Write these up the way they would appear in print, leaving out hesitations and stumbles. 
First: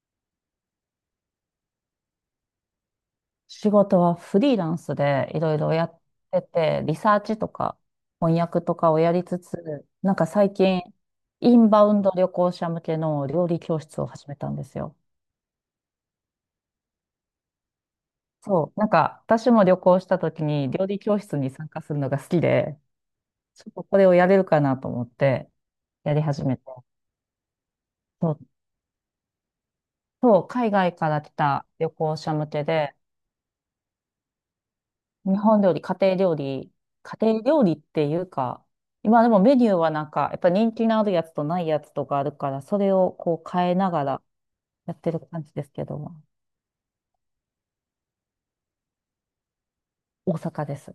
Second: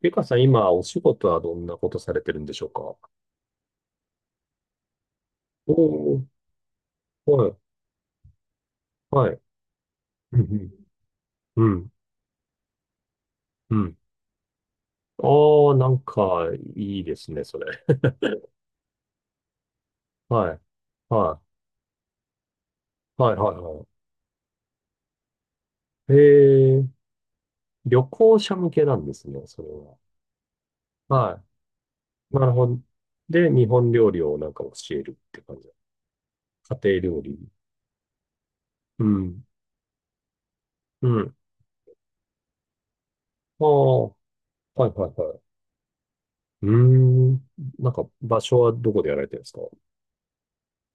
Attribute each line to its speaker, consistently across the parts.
Speaker 1: ゆかさん、今、お仕事はどんなことされてるんでしょうか？
Speaker 2: 仕事はフリーランスでいろいろやっ
Speaker 1: おー、
Speaker 2: てて、リサーチ
Speaker 1: は
Speaker 2: と
Speaker 1: い、
Speaker 2: か翻訳とかをやり
Speaker 1: は
Speaker 2: つ
Speaker 1: い。
Speaker 2: つ、なんか
Speaker 1: うん。
Speaker 2: 最近、イ
Speaker 1: うん、
Speaker 2: ン
Speaker 1: う
Speaker 2: バ
Speaker 1: ん、
Speaker 2: ウンド旅行者向けの料理教室を始めたんですよ。
Speaker 1: ああー、なんか、いいですね、それ。
Speaker 2: そう、なんか私も旅行した時
Speaker 1: はい、
Speaker 2: に料理教室
Speaker 1: は
Speaker 2: に参加するのが好きで、
Speaker 1: い、はい、はい、
Speaker 2: ちょっと
Speaker 1: は
Speaker 2: これをやれるかなと思って
Speaker 1: い。
Speaker 2: やり始めて、
Speaker 1: 旅
Speaker 2: そう、
Speaker 1: 行者向けなんですね、それは。
Speaker 2: そう海外から来
Speaker 1: は
Speaker 2: た旅行者
Speaker 1: い、な
Speaker 2: 向
Speaker 1: る
Speaker 2: け
Speaker 1: ほど。
Speaker 2: で、
Speaker 1: で、日本料理をなんか教えるっ
Speaker 2: 日
Speaker 1: て感
Speaker 2: 本
Speaker 1: じ。
Speaker 2: 料理、家庭料理、
Speaker 1: 家庭
Speaker 2: 家
Speaker 1: 料
Speaker 2: 庭
Speaker 1: 理。
Speaker 2: 料理っていうか、
Speaker 1: う
Speaker 2: 今でも
Speaker 1: ん、
Speaker 2: メニューはなんか、やっぱ人気のあ
Speaker 1: う
Speaker 2: るやつ
Speaker 1: ん。
Speaker 2: とないやつとかあるから、それをこう
Speaker 1: あ
Speaker 2: 変えな
Speaker 1: あ、
Speaker 2: が
Speaker 1: はい、
Speaker 2: ら
Speaker 1: はい、
Speaker 2: やってる
Speaker 1: はい。
Speaker 2: 感じですけども、
Speaker 1: うーん。なんか、場所はどこでやられてるんですか？
Speaker 2: 大阪です。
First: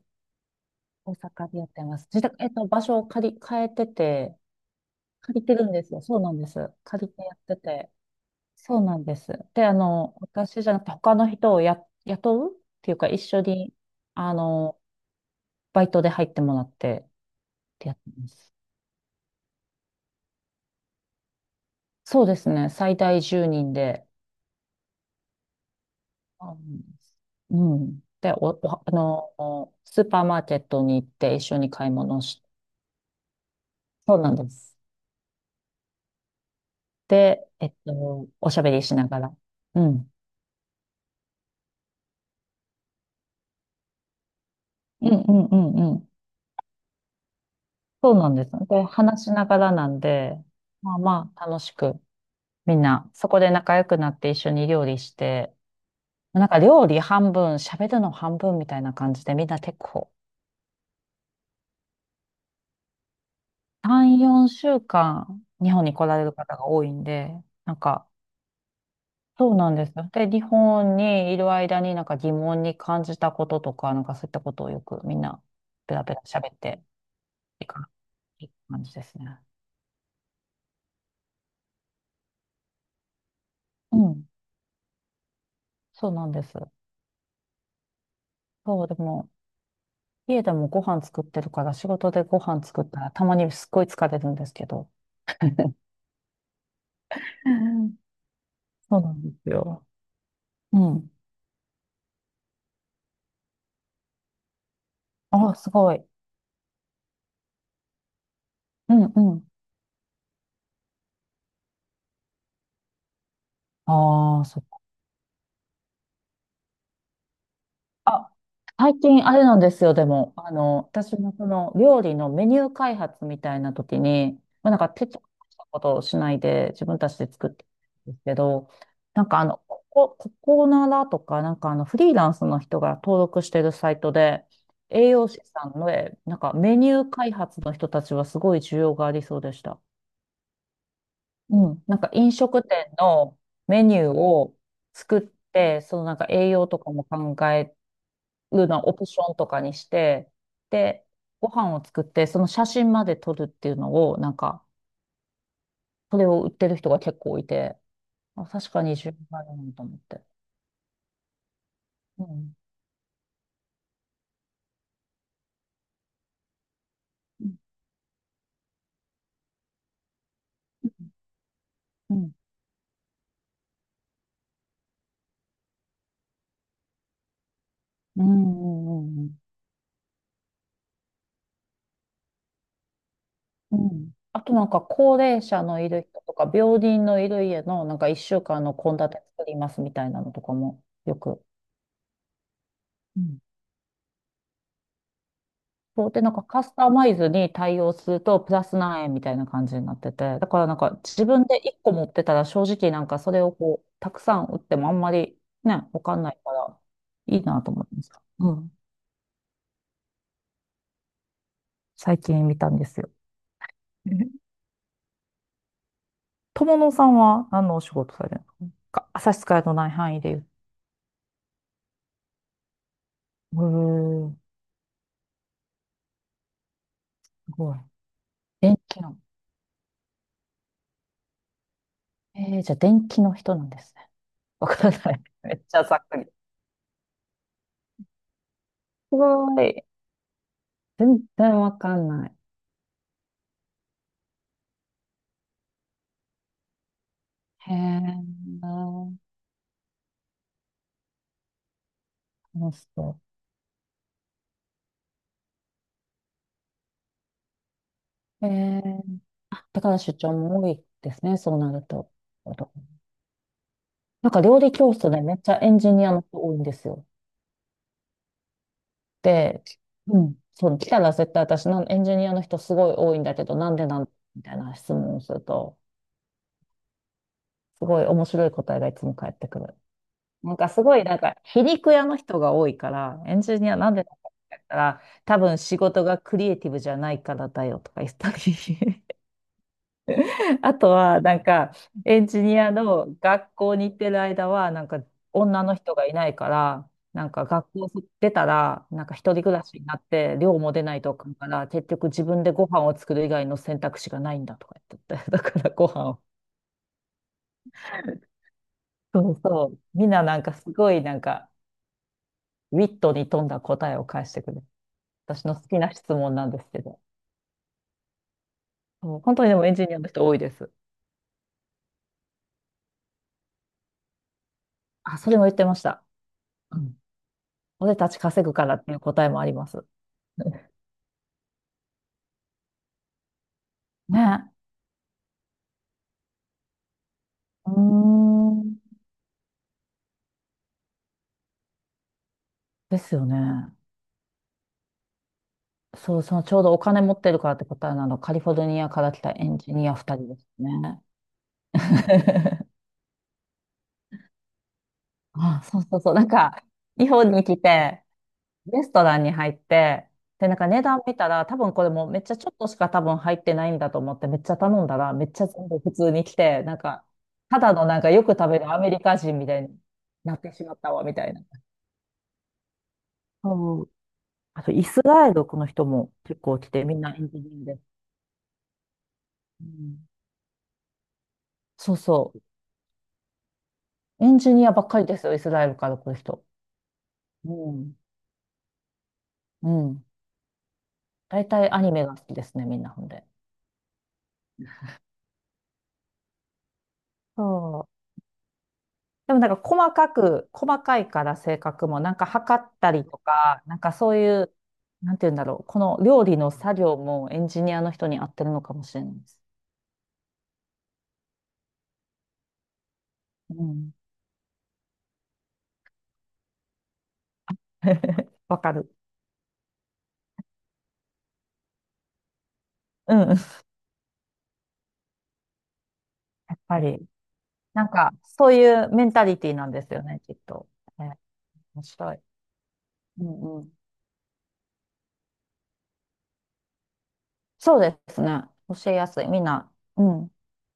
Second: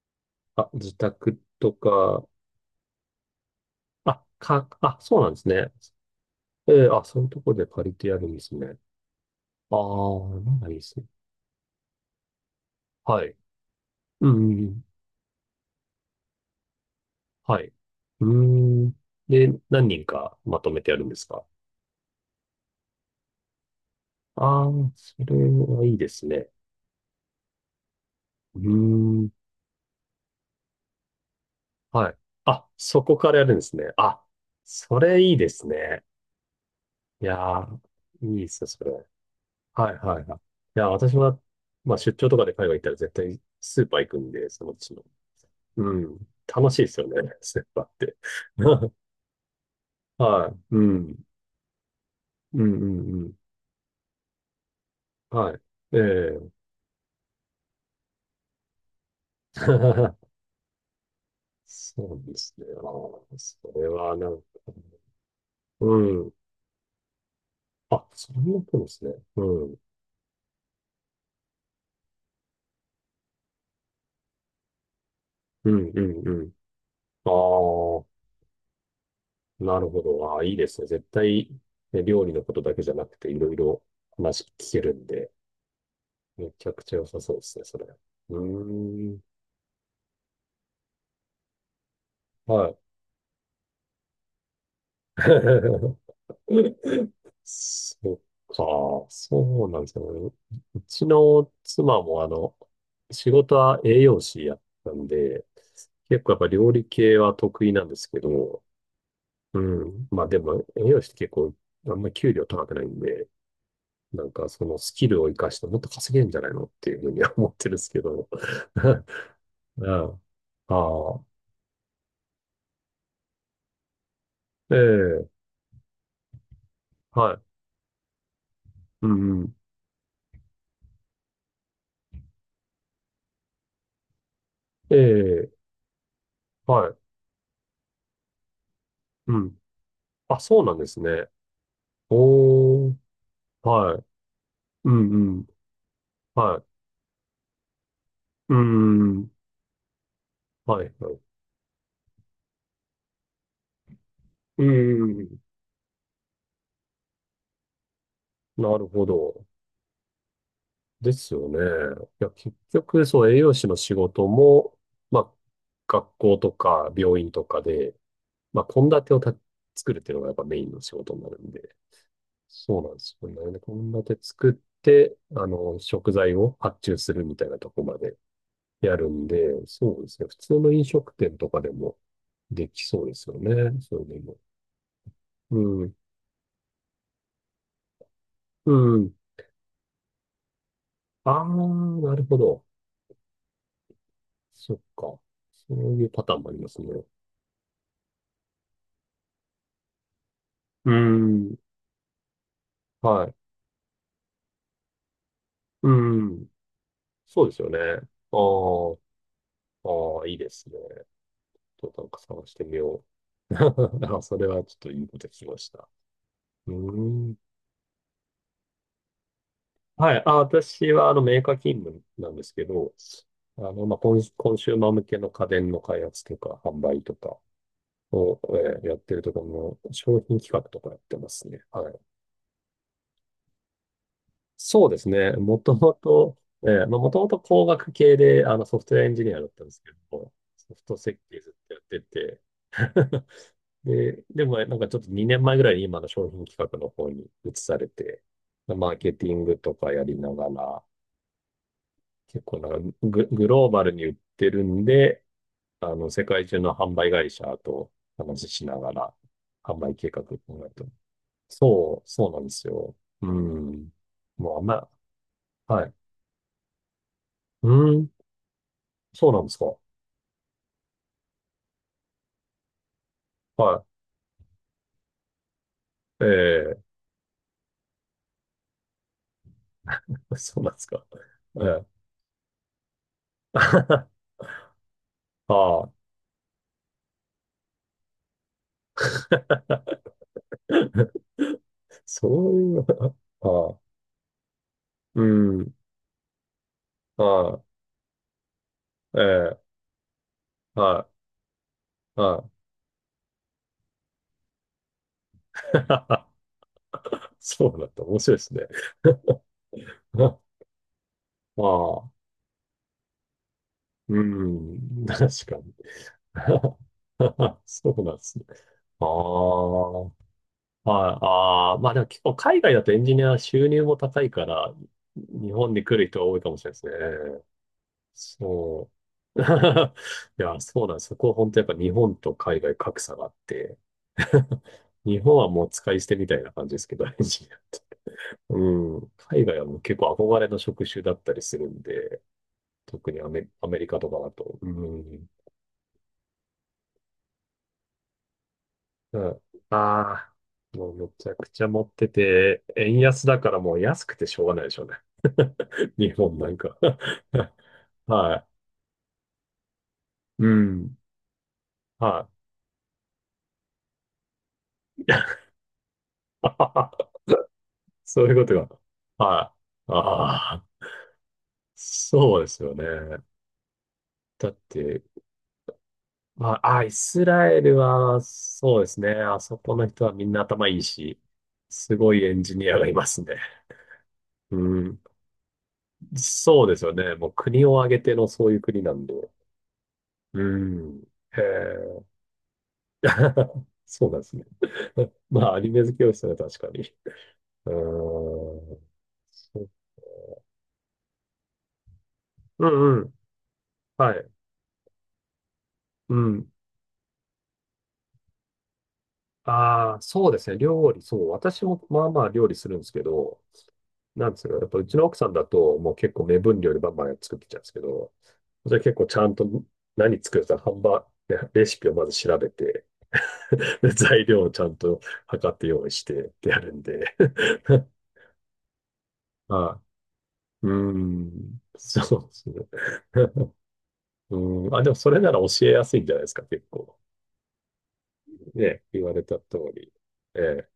Speaker 1: あ、自
Speaker 2: 大
Speaker 1: 宅
Speaker 2: 阪でやっ
Speaker 1: と
Speaker 2: てます。自
Speaker 1: か、
Speaker 2: 宅、場所を変えて
Speaker 1: あ、
Speaker 2: て、
Speaker 1: か、あ、そうなんで
Speaker 2: 借り
Speaker 1: す
Speaker 2: てる
Speaker 1: ね。
Speaker 2: んですよ。そうなんです。
Speaker 1: えー、あ、
Speaker 2: 借り
Speaker 1: そ
Speaker 2: て
Speaker 1: ういう
Speaker 2: やっ
Speaker 1: とこ
Speaker 2: て
Speaker 1: で借
Speaker 2: て。
Speaker 1: りてやるんですね。
Speaker 2: そうなんです。で、あ
Speaker 1: あ
Speaker 2: の、
Speaker 1: あ、なん
Speaker 2: 私
Speaker 1: か
Speaker 2: じ
Speaker 1: い
Speaker 2: ゃ
Speaker 1: い
Speaker 2: な
Speaker 1: で
Speaker 2: くて
Speaker 1: すね。
Speaker 2: 他の人を雇うっていうか、一
Speaker 1: はい。
Speaker 2: 緒に、
Speaker 1: う
Speaker 2: あ
Speaker 1: ん、う
Speaker 2: の、
Speaker 1: ん。
Speaker 2: バイトで入ってもらってっ
Speaker 1: はい。
Speaker 2: てやって
Speaker 1: う
Speaker 2: ま
Speaker 1: ー
Speaker 2: す。
Speaker 1: ん。で、何人かまとめてやるんですか？
Speaker 2: そうですね。最大10人で。
Speaker 1: ああー、それはいいですね。
Speaker 2: うん。うんで、
Speaker 1: う
Speaker 2: あ
Speaker 1: ーん。
Speaker 2: の、スーパーマーケットに行って一緒に買い
Speaker 1: はい。
Speaker 2: 物し、
Speaker 1: あ、そこからやるんですね。
Speaker 2: そ
Speaker 1: あ、
Speaker 2: うなんです。
Speaker 1: それいいですね。いや
Speaker 2: で、
Speaker 1: ー、いいで
Speaker 2: おし
Speaker 1: す
Speaker 2: ゃ
Speaker 1: よ、
Speaker 2: べり
Speaker 1: それ。
Speaker 2: しながら。う
Speaker 1: はい、
Speaker 2: ん。
Speaker 1: はい、はい。いや、私は、まあ、出張とかで海外行ったら絶対スーパー行くんで、そのうちの、
Speaker 2: うんうんうん
Speaker 1: う
Speaker 2: うん。
Speaker 1: ん、楽しいですよね、ステッパーっ
Speaker 2: そ
Speaker 1: て。
Speaker 2: うなんです。で、話しながらなんで、
Speaker 1: はい。う
Speaker 2: まあ
Speaker 1: ん。
Speaker 2: まあ、楽しく、
Speaker 1: うん、
Speaker 2: み
Speaker 1: う
Speaker 2: んな、
Speaker 1: ん、う
Speaker 2: そ
Speaker 1: ん。
Speaker 2: こで仲良くなって一緒に料理して、
Speaker 1: はい。え
Speaker 2: なん
Speaker 1: え。
Speaker 2: か料理半分、喋るの半分みたいな感じで、みんな結構、
Speaker 1: そうですね。ああ、それは
Speaker 2: 3、
Speaker 1: なんか、
Speaker 2: 4週間、日
Speaker 1: う
Speaker 2: 本に来られ
Speaker 1: ん。
Speaker 2: る方が多いんで、なん
Speaker 1: あ、
Speaker 2: か、
Speaker 1: それもそうですね。
Speaker 2: そう
Speaker 1: う
Speaker 2: な
Speaker 1: ん。
Speaker 2: んですよ。で、日本にいる間になんか疑問に感じたこととか、なんかそういったことをよくみんな
Speaker 1: うん、
Speaker 2: ペ
Speaker 1: う
Speaker 2: ラペラ
Speaker 1: ん、うん。
Speaker 2: 喋っていく
Speaker 1: あ
Speaker 2: 感じですね。
Speaker 1: あ、なるほど。ああ、いいですね。絶対、ね、料理のことだけじゃなくて、いろいろ
Speaker 2: うん。
Speaker 1: 話聞けるんで、
Speaker 2: そうなんで
Speaker 1: め
Speaker 2: す。
Speaker 1: ちゃくちゃ良さそうですね、それ。う
Speaker 2: そう、で
Speaker 1: ーん。
Speaker 2: も、家でもご飯作ってるから、仕事でご飯
Speaker 1: はい。
Speaker 2: 作ったらたまにすっごい疲れるんですけど。
Speaker 1: そっ
Speaker 2: そう
Speaker 1: か、
Speaker 2: なんです
Speaker 1: そうなん
Speaker 2: よ。
Speaker 1: ですよね。う
Speaker 2: う
Speaker 1: ち
Speaker 2: ん。
Speaker 1: の妻もあの、仕事は栄養士やったんで、
Speaker 2: あ、すごい。
Speaker 1: 結構やっぱ料理系は得意なんですけど、
Speaker 2: うんうん。
Speaker 1: うん。まあでも栄養士って結構あんまり給料高くないんで、なん
Speaker 2: ああ、
Speaker 1: かそのスキルを活かしてもっと稼げるんじゃないのっていうふうには思ってるんですけど。
Speaker 2: あ、最近あれなんで す
Speaker 1: う
Speaker 2: よ、で
Speaker 1: ん。
Speaker 2: も、あ
Speaker 1: あ
Speaker 2: の、私
Speaker 1: あ、
Speaker 2: もその料理のメニュー開発みたいな時に、まあ、
Speaker 1: え
Speaker 2: なんか手伝っ
Speaker 1: え、
Speaker 2: たことをしないで自分たち
Speaker 1: は
Speaker 2: で
Speaker 1: い。
Speaker 2: 作ってるんですけど、
Speaker 1: う
Speaker 2: なんか
Speaker 1: んう
Speaker 2: あ
Speaker 1: ん。
Speaker 2: の、ここならとか、なんかあの、フリーランスの人が登録してるサイトで、
Speaker 1: え
Speaker 2: 栄養士
Speaker 1: え、
Speaker 2: さんの、なんかメ
Speaker 1: は
Speaker 2: ニ
Speaker 1: い。
Speaker 2: ュー開発の人たちはすごい需要があり
Speaker 1: う
Speaker 2: そうで
Speaker 1: ん。
Speaker 2: した。
Speaker 1: あ、そうなんですね。
Speaker 2: うん。なんか飲食
Speaker 1: お
Speaker 2: 店
Speaker 1: ー。
Speaker 2: のメニ
Speaker 1: はい。
Speaker 2: ューを
Speaker 1: う
Speaker 2: 作っ
Speaker 1: んうん。
Speaker 2: て、そのなんか栄
Speaker 1: は
Speaker 2: 養
Speaker 1: い。
Speaker 2: とかも考え
Speaker 1: う
Speaker 2: いうのをオプ
Speaker 1: んう
Speaker 2: シ
Speaker 1: ん。
Speaker 2: ョンとかにして、
Speaker 1: はい。
Speaker 2: で、
Speaker 1: はい。
Speaker 2: ご飯を作って、その写真まで撮るっていうのを、なん
Speaker 1: う
Speaker 2: か、
Speaker 1: んうん。
Speaker 2: それを売ってる人が結構いて、あ、確
Speaker 1: な
Speaker 2: か
Speaker 1: る
Speaker 2: に
Speaker 1: ほ
Speaker 2: 自分があ
Speaker 1: ど。
Speaker 2: るなと思って。
Speaker 1: ですよね。い
Speaker 2: う
Speaker 1: や、
Speaker 2: ん。
Speaker 1: 結局、そう、栄養士の仕事も、まあ、学校とか病院と
Speaker 2: うん。
Speaker 1: かで、まあ、献立をた作るっていうのがやっぱメインの仕事になるんで、
Speaker 2: うん。
Speaker 1: そうなんですよね。献立作って、あの、食材を発注するみたいなとこまで
Speaker 2: う
Speaker 1: やる
Speaker 2: ん。う
Speaker 1: ん
Speaker 2: ん。
Speaker 1: で、そうですね。普通の飲食店とかでもできそうですよね。
Speaker 2: う
Speaker 1: それ
Speaker 2: ん。
Speaker 1: でも。
Speaker 2: あとなんか、高齢
Speaker 1: う
Speaker 2: 者のい
Speaker 1: ん。
Speaker 2: る人とか、病人のいる家の、なんか、一週間
Speaker 1: う
Speaker 2: の献
Speaker 1: ん。
Speaker 2: 立作りますみたいなのとかも、よ
Speaker 1: あ
Speaker 2: く。
Speaker 1: あ、なるほど。そっか。そうい
Speaker 2: そ
Speaker 1: う
Speaker 2: うで、
Speaker 1: パ
Speaker 2: な
Speaker 1: タ
Speaker 2: ん
Speaker 1: ー
Speaker 2: か
Speaker 1: ンもあり
Speaker 2: カ
Speaker 1: ま
Speaker 2: ス
Speaker 1: す
Speaker 2: タ
Speaker 1: ね。
Speaker 2: マイズに対応するとプラス何円みたいな感じになってて、だからなん
Speaker 1: う
Speaker 2: か
Speaker 1: ー
Speaker 2: 自分
Speaker 1: ん、
Speaker 2: で1個持ってたら正直なんか
Speaker 1: は
Speaker 2: そ
Speaker 1: い。
Speaker 2: れをこう、たくさん売ってもあんまりね、
Speaker 1: う
Speaker 2: わかんな
Speaker 1: ー
Speaker 2: い
Speaker 1: ん。
Speaker 2: からいい
Speaker 1: そうです
Speaker 2: な
Speaker 1: よ
Speaker 2: と
Speaker 1: ね。
Speaker 2: 思いました。
Speaker 1: あ
Speaker 2: うん。
Speaker 1: あ、ああ、いいですね。ちょっとなんか
Speaker 2: 最
Speaker 1: 探
Speaker 2: 近
Speaker 1: し
Speaker 2: 見
Speaker 1: て
Speaker 2: たん
Speaker 1: み
Speaker 2: です
Speaker 1: よ
Speaker 2: よ。
Speaker 1: う。あ、そ れはちょっといいこと聞きました。う
Speaker 2: 友野さん
Speaker 1: ーん。
Speaker 2: は何のお仕事されるのか、差し支えのない
Speaker 1: は
Speaker 2: 範囲
Speaker 1: い。
Speaker 2: で
Speaker 1: あ、
Speaker 2: 言う。
Speaker 1: 私はあのメーカー勤務なんですけど、
Speaker 2: う
Speaker 1: あの、まあ、コン、
Speaker 2: ーん。
Speaker 1: コンシューマー向けの家電の開発とか販売とか
Speaker 2: すごい。
Speaker 1: を、
Speaker 2: 電
Speaker 1: やっ
Speaker 2: 気
Speaker 1: て
Speaker 2: の。
Speaker 1: るところの商品企画とかやってますね。はい。
Speaker 2: じゃあ電気の人なんですね。わ
Speaker 1: そう
Speaker 2: か
Speaker 1: で
Speaker 2: ら
Speaker 1: す
Speaker 2: ない。
Speaker 1: ね。
Speaker 2: め
Speaker 1: も
Speaker 2: っ
Speaker 1: と
Speaker 2: ちゃ
Speaker 1: も
Speaker 2: ざっくり。す
Speaker 1: と、ええまあ、もともと工学系であのソフトウェアエンジニアだっ
Speaker 2: ご
Speaker 1: たんです
Speaker 2: い。
Speaker 1: けど、ソフト設
Speaker 2: 全
Speaker 1: 計ずっ
Speaker 2: 然わ
Speaker 1: と
Speaker 2: か
Speaker 1: やって
Speaker 2: んない。
Speaker 1: て、で、でもなんかちょっと2年前ぐらいに今の商品企画の方に移
Speaker 2: へ
Speaker 1: されて、
Speaker 2: え。
Speaker 1: マーケティングとかやりながら、結構
Speaker 2: そ
Speaker 1: な
Speaker 2: う
Speaker 1: んか
Speaker 2: そ
Speaker 1: グ、グローバルに売ってるんで、あの、世界中の販売会社と
Speaker 2: う。
Speaker 1: 話ししながら、販
Speaker 2: だか
Speaker 1: 売
Speaker 2: ら
Speaker 1: 計
Speaker 2: 出
Speaker 1: 画を
Speaker 2: 張も
Speaker 1: 考
Speaker 2: 多
Speaker 1: えて。
Speaker 2: いですね、そうなる
Speaker 1: そう、
Speaker 2: と。
Speaker 1: そうなんですよ。うん。
Speaker 2: なんか
Speaker 1: もう
Speaker 2: 料
Speaker 1: あん
Speaker 2: 理
Speaker 1: ま、
Speaker 2: 教室でめっちゃエン
Speaker 1: は
Speaker 2: ジ
Speaker 1: い。
Speaker 2: ニアの人多いんですよ。
Speaker 1: うん。そうなんです
Speaker 2: で、
Speaker 1: か。
Speaker 2: うん、そう、来たら絶対私のエンジニアの人すごい多いんだけど、なん
Speaker 1: は
Speaker 2: でなんみたいな質問をすると、
Speaker 1: い。ええ。
Speaker 2: すごい面白い答えがいつも返ってくる。なん
Speaker 1: そう
Speaker 2: か
Speaker 1: なんで
Speaker 2: す
Speaker 1: す
Speaker 2: ご
Speaker 1: か。
Speaker 2: い、なんか皮
Speaker 1: ええ。
Speaker 2: 肉屋の人が多いから、エンジニアなんでなん だって言ったら、多
Speaker 1: あ
Speaker 2: 分仕
Speaker 1: あ。
Speaker 2: 事がクリエイティブじゃないからだよとか言ったり。あとは、なんか、エンジ
Speaker 1: そ
Speaker 2: ニ
Speaker 1: う
Speaker 2: ア
Speaker 1: いう、
Speaker 2: の学
Speaker 1: あ
Speaker 2: 校
Speaker 1: あ。
Speaker 2: に行ってる間は、なんか、
Speaker 1: う
Speaker 2: 女
Speaker 1: ん。
Speaker 2: の人がいないから、なんか、
Speaker 1: は
Speaker 2: 学校出たら、なんか、
Speaker 1: い。
Speaker 2: 一人暮ら
Speaker 1: ええ。
Speaker 2: しになって、寮も出ない
Speaker 1: は
Speaker 2: とあかんから、結局
Speaker 1: い。
Speaker 2: 自
Speaker 1: は
Speaker 2: 分
Speaker 1: い。
Speaker 2: でご飯を作る以外の選択肢がないんだとか言ってて、だからご飯を。
Speaker 1: そうなんだ。面白いですね。
Speaker 2: そうそう。みん なな
Speaker 1: あ
Speaker 2: んか、すごい、なんか、
Speaker 1: あ。
Speaker 2: ウィットに富んだ答えを
Speaker 1: う
Speaker 2: 返してくる。
Speaker 1: ん。確
Speaker 2: 私の
Speaker 1: か
Speaker 2: 好
Speaker 1: に。
Speaker 2: きな質問なんですけど。
Speaker 1: そうなんですね。あ
Speaker 2: そう本当にでもエンジニア
Speaker 1: あ。
Speaker 2: の
Speaker 1: はい。
Speaker 2: 人多いです。
Speaker 1: ああ。まあでも結構海外だとエンジニア収入も高いから、
Speaker 2: あ、それも
Speaker 1: 日
Speaker 2: 言って
Speaker 1: 本
Speaker 2: まし
Speaker 1: に来
Speaker 2: た。
Speaker 1: る人が多いかもしれ
Speaker 2: う
Speaker 1: ない
Speaker 2: ん。
Speaker 1: で
Speaker 2: 俺たち
Speaker 1: すね。
Speaker 2: 稼ぐからっ
Speaker 1: そ
Speaker 2: ていう答えも
Speaker 1: う。い
Speaker 2: あります。
Speaker 1: や、そうなんです。そこは本当やっぱ日本と海外格差があって、
Speaker 2: ね。
Speaker 1: 日本はもう使い捨てみたいな感じですけど、エンジニアっ
Speaker 2: うー
Speaker 1: て。う
Speaker 2: ん。
Speaker 1: ん。海外はもう結構憧れの職種だったりするんで、
Speaker 2: で
Speaker 1: 特
Speaker 2: す
Speaker 1: に
Speaker 2: よ
Speaker 1: アメ、ア
Speaker 2: ね。
Speaker 1: メリカとかだと。うん。
Speaker 2: そう、そのちょうどお金持ってるからって答えなの、カリフォルニアから来たエンジニア2人
Speaker 1: ああ
Speaker 2: です
Speaker 1: ー、もう
Speaker 2: ね。
Speaker 1: めちゃくちゃ持ってて、円安だからもう安くてしょうがないでしょうね。
Speaker 2: あ、そう そうそ
Speaker 1: 日
Speaker 2: う。なん
Speaker 1: 本なん
Speaker 2: か、
Speaker 1: か。
Speaker 2: 日本に来て、
Speaker 1: は
Speaker 2: レストランに入って、
Speaker 1: い。う
Speaker 2: で、なんか値
Speaker 1: ん。
Speaker 2: 段見たら、多分これもうめっ
Speaker 1: は
Speaker 2: ちゃちょっとしか多分入ってないんだと思って、めっちゃ頼んだら、めっちゃ全部普通に来
Speaker 1: い。
Speaker 2: て、なんか、ただのなんかよ
Speaker 1: そうい
Speaker 2: く
Speaker 1: うこ
Speaker 2: 食
Speaker 1: と
Speaker 2: べ
Speaker 1: が。
Speaker 2: るアメリカ人み
Speaker 1: は
Speaker 2: たいに
Speaker 1: い。
Speaker 2: なって
Speaker 1: あ
Speaker 2: し
Speaker 1: あ、
Speaker 2: まったわ、みたいな。
Speaker 1: そうですよね。
Speaker 2: そう。
Speaker 1: だっ
Speaker 2: あと、イス
Speaker 1: て、
Speaker 2: ラエルの人も結
Speaker 1: ま
Speaker 2: 構来
Speaker 1: あ、あ、
Speaker 2: て、
Speaker 1: イ
Speaker 2: みんなエ
Speaker 1: ス
Speaker 2: ンジ
Speaker 1: ラエ
Speaker 2: ニアで
Speaker 1: ル
Speaker 2: す。
Speaker 1: は、そうですね。あそ
Speaker 2: う
Speaker 1: この人
Speaker 2: ん。
Speaker 1: はみんな頭いいし、
Speaker 2: そ
Speaker 1: す
Speaker 2: う
Speaker 1: ごい
Speaker 2: そ
Speaker 1: エ
Speaker 2: う。
Speaker 1: ンジニアがいますね。
Speaker 2: エンジ
Speaker 1: う
Speaker 2: ニアばっか
Speaker 1: ん。
Speaker 2: りですよ、イスラエルから来る人。
Speaker 1: そうですよね。もう
Speaker 2: う
Speaker 1: 国を
Speaker 2: ん。
Speaker 1: 挙げてのそういう国なんで。
Speaker 2: うん。
Speaker 1: うん。へ
Speaker 2: 大体アニメ
Speaker 1: え。
Speaker 2: が好きですね、みんなほんで。
Speaker 1: そうなんですね。まあ、アニメ好きをしたら確かに。うー
Speaker 2: そう。
Speaker 1: ん。
Speaker 2: でもなん
Speaker 1: そ
Speaker 2: か
Speaker 1: う。
Speaker 2: 細かいから性格も、なんか測
Speaker 1: う
Speaker 2: った
Speaker 1: んう
Speaker 2: り
Speaker 1: ん。
Speaker 2: とか、なんか
Speaker 1: は
Speaker 2: そうい
Speaker 1: い。
Speaker 2: う、なんて言うんだろう、この
Speaker 1: う
Speaker 2: 料理
Speaker 1: ん。
Speaker 2: の作業もエンジニアの人に合ってるのかもしれないです。
Speaker 1: ああ、そうですね。料理、そう。私もまあまあ料理するんですけど、
Speaker 2: うん。
Speaker 1: なんですか、やっぱうちの奥さんだと、もう結構目分量でバンバン作ってきちゃうんですけど、
Speaker 2: わか
Speaker 1: それ
Speaker 2: る。
Speaker 1: 結構ちゃんと何作るか、ハンバーグ、ねレシピをまず調べて、
Speaker 2: うん。や
Speaker 1: で材料をちゃんと測って用意してってや
Speaker 2: っ
Speaker 1: る
Speaker 2: ぱ
Speaker 1: ん
Speaker 2: り、
Speaker 1: で。
Speaker 2: なんかそういうメンタリ ティなん
Speaker 1: あ、
Speaker 2: ですよね、きっ
Speaker 1: う
Speaker 2: と。
Speaker 1: ー
Speaker 2: え、
Speaker 1: ん、
Speaker 2: 面白
Speaker 1: そ
Speaker 2: い。
Speaker 1: うですね。
Speaker 2: う んうん。
Speaker 1: うん、あ、でもそれなら教えやすいんじゃないですか、結構。
Speaker 2: そうですね。
Speaker 1: ね、
Speaker 2: 教え
Speaker 1: 言
Speaker 2: や
Speaker 1: わ
Speaker 2: す
Speaker 1: れ
Speaker 2: い。
Speaker 1: た
Speaker 2: みん
Speaker 1: 通
Speaker 2: な、
Speaker 1: り。
Speaker 2: うん。
Speaker 1: ええ、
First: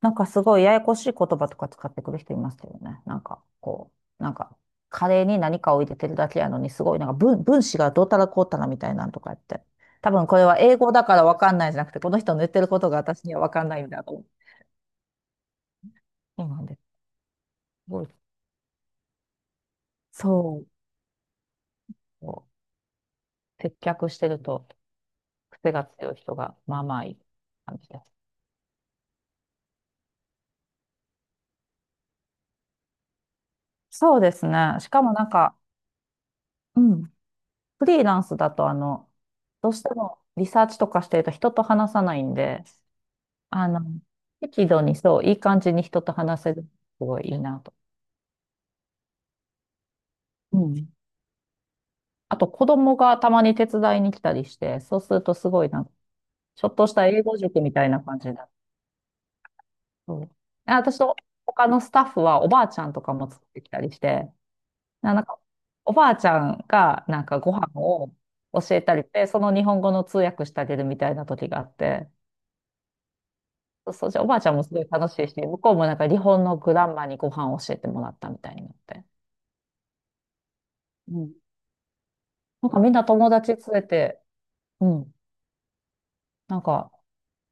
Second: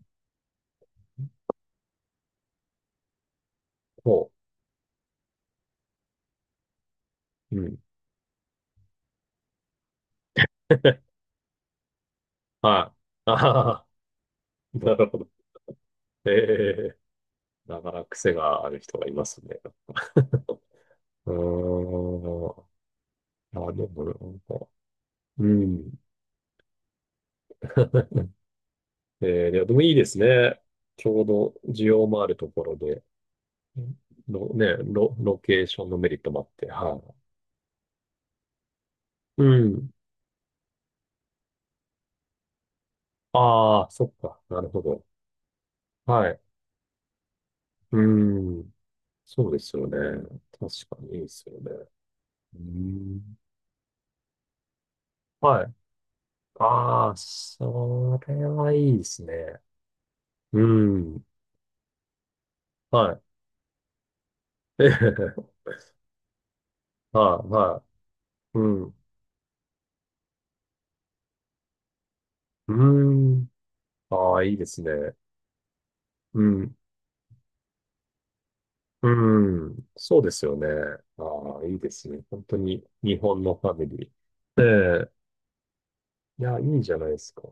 Speaker 2: なんかすごいややこしい言葉とか使ってくる人いますけどね。なんかこう、な
Speaker 1: も
Speaker 2: んかカレーに何かを入れてるだけやのにすごいなんか
Speaker 1: う、う
Speaker 2: 分
Speaker 1: ん。
Speaker 2: 子がどうたらこうたらみたいなんとか言って。多分これは英語だか らわかんないじゃなくて、この人の言ってること
Speaker 1: は
Speaker 2: が私
Speaker 1: い。
Speaker 2: にはわかんない
Speaker 1: ああ、
Speaker 2: んだと思う。
Speaker 1: なるほど。え
Speaker 2: そうなんです。
Speaker 1: え。な
Speaker 2: す
Speaker 1: かな
Speaker 2: ご
Speaker 1: か
Speaker 2: い。
Speaker 1: 癖がある人がいますね。
Speaker 2: そう。
Speaker 1: うーん。あ、
Speaker 2: 接
Speaker 1: でも、
Speaker 2: 客
Speaker 1: な
Speaker 2: してる
Speaker 1: んか、
Speaker 2: と
Speaker 1: う
Speaker 2: 癖が
Speaker 1: ん。
Speaker 2: 強い人がまあまあいい感じで
Speaker 1: ええ。いやでもいいですね。ちょうど需要もあるところで、
Speaker 2: す。そうです
Speaker 1: ロ、ね、
Speaker 2: ね。しかも
Speaker 1: ロ、
Speaker 2: なん
Speaker 1: ロ
Speaker 2: か、
Speaker 1: ケーションのメリットもあって、
Speaker 2: う
Speaker 1: は
Speaker 2: ん。フリーランスだとあの、
Speaker 1: い。う
Speaker 2: どうし
Speaker 1: ん。
Speaker 2: てもリサーチとかしてると人と話さないんで、あの、
Speaker 1: ああ、そっか。な
Speaker 2: 適
Speaker 1: るほ
Speaker 2: 度に
Speaker 1: ど。
Speaker 2: そう、いい感じに人と
Speaker 1: はい。
Speaker 2: 話せる。すごいいいなと。
Speaker 1: うん。そうですよね。
Speaker 2: う
Speaker 1: 確
Speaker 2: ん。
Speaker 1: かにいいですよね。
Speaker 2: あと、
Speaker 1: う
Speaker 2: 子供がた
Speaker 1: ん。
Speaker 2: まに手伝いに来たりして、そうするとす
Speaker 1: は
Speaker 2: ごい
Speaker 1: い。
Speaker 2: なんか、ちょっとした
Speaker 1: ああ、
Speaker 2: 英語塾みたいな感
Speaker 1: そ
Speaker 2: じ
Speaker 1: れ
Speaker 2: だ。
Speaker 1: はいいですね。
Speaker 2: そう。
Speaker 1: う
Speaker 2: あ、私と
Speaker 1: ん。
Speaker 2: 他のスタッフはおばあちゃんと
Speaker 1: は
Speaker 2: か
Speaker 1: い。
Speaker 2: も作ってきたりして、
Speaker 1: え
Speaker 2: なんか、
Speaker 1: え、
Speaker 2: おばあちゃんがなんか
Speaker 1: はい、
Speaker 2: ご飯
Speaker 1: は
Speaker 2: を
Speaker 1: い。う
Speaker 2: 教え
Speaker 1: ん。
Speaker 2: たりして、その日本語の通訳してあげるみたいな時があって、
Speaker 1: うーん。
Speaker 2: そうそう、じゃあお
Speaker 1: あ
Speaker 2: ばあ
Speaker 1: あ、
Speaker 2: ちゃ
Speaker 1: い
Speaker 2: ん
Speaker 1: い
Speaker 2: も
Speaker 1: で
Speaker 2: すご
Speaker 1: す
Speaker 2: い楽
Speaker 1: ね。
Speaker 2: しいし、向こうもなんか日
Speaker 1: う
Speaker 2: 本のグ
Speaker 1: ん。
Speaker 2: ランマにご飯を教えてもらったみたいになって。
Speaker 1: うん。そうですよね。
Speaker 2: うん。
Speaker 1: ああ、いいですね。本当
Speaker 2: なんか
Speaker 1: に
Speaker 2: みんな
Speaker 1: 日
Speaker 2: 友
Speaker 1: 本
Speaker 2: 達
Speaker 1: の
Speaker 2: 連
Speaker 1: ファ
Speaker 2: れ
Speaker 1: ミリ
Speaker 2: て、
Speaker 1: ー。
Speaker 2: う
Speaker 1: え
Speaker 2: ん。
Speaker 1: え。いや、
Speaker 2: な
Speaker 1: い
Speaker 2: ん
Speaker 1: いん
Speaker 2: か、
Speaker 1: じゃないですか。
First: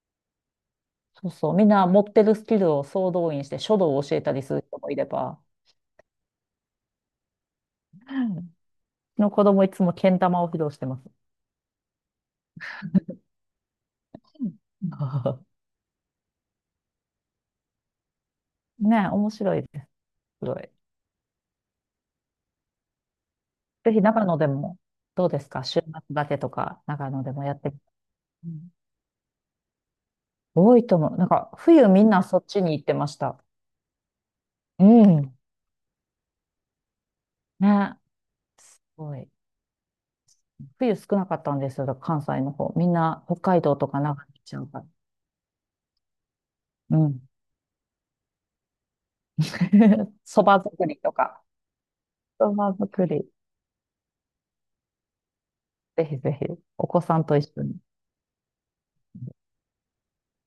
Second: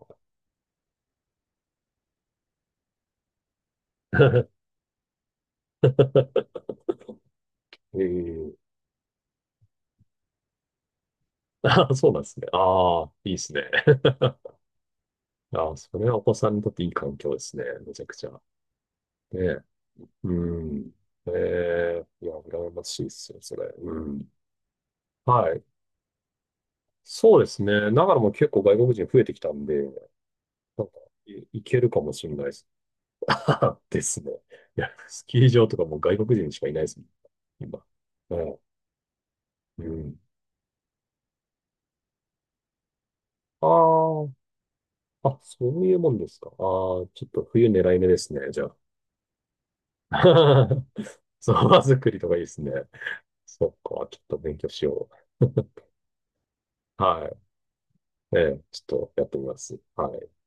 Speaker 2: そうそう、みんな持ってるスキルを総動員して書道を教えたりす る人もいれば、
Speaker 1: え
Speaker 2: うん、
Speaker 1: え。
Speaker 2: うちの子供いつもけん玉を披露してます。
Speaker 1: ああ、そうなんですね。ああ、いいですね。
Speaker 2: うん。
Speaker 1: ああ、それはお子さんにとっていい環境ですね。めちゃくちゃ。
Speaker 2: ねえ、面
Speaker 1: ね
Speaker 2: 白
Speaker 1: え。
Speaker 2: いです。
Speaker 1: う
Speaker 2: すごい。
Speaker 1: ん。ええ。いや、羨ましいですよ、それ。
Speaker 2: ぜ
Speaker 1: う
Speaker 2: ひ長
Speaker 1: ん。
Speaker 2: 野でも、どうです
Speaker 1: はい。
Speaker 2: か週末だけとか、長野で
Speaker 1: そう
Speaker 2: も
Speaker 1: で
Speaker 2: やっ
Speaker 1: す
Speaker 2: てみて。
Speaker 1: ね。長野も
Speaker 2: う
Speaker 1: 結構
Speaker 2: ん、
Speaker 1: 外国人増えてきたんで、
Speaker 2: 多
Speaker 1: な
Speaker 2: い
Speaker 1: ん
Speaker 2: と
Speaker 1: か、
Speaker 2: 思う。なん
Speaker 1: い、
Speaker 2: か、
Speaker 1: いけ
Speaker 2: 冬
Speaker 1: るか
Speaker 2: みん
Speaker 1: も
Speaker 2: な
Speaker 1: しれ
Speaker 2: そ
Speaker 1: な
Speaker 2: っ
Speaker 1: いで
Speaker 2: ち
Speaker 1: す。
Speaker 2: に行ってました。
Speaker 1: ですね。い
Speaker 2: う
Speaker 1: や、ス
Speaker 2: ん。
Speaker 1: キー場とかもう外国人しかいないですもん。今。
Speaker 2: ね、
Speaker 1: はい。
Speaker 2: すごい。
Speaker 1: うん。
Speaker 2: 冬少なかったんですよ、だから関西の方。みんな北海道とか長野
Speaker 1: あ
Speaker 2: 行っちゃうから。
Speaker 1: あ、あ、そういうもんですか。
Speaker 2: う
Speaker 1: ああ、
Speaker 2: ん。
Speaker 1: ちょっと冬狙い目ですね、じゃあ。
Speaker 2: そば作りと か。
Speaker 1: そば作りとかいいで
Speaker 2: そ
Speaker 1: すね。
Speaker 2: ば作り、
Speaker 1: そっか、ちょっと勉強しよ
Speaker 2: ぜひぜひ、お子
Speaker 1: う。
Speaker 2: さん
Speaker 1: は
Speaker 2: と一緒に。
Speaker 1: い。ええ、ちょっとやってみます。はい。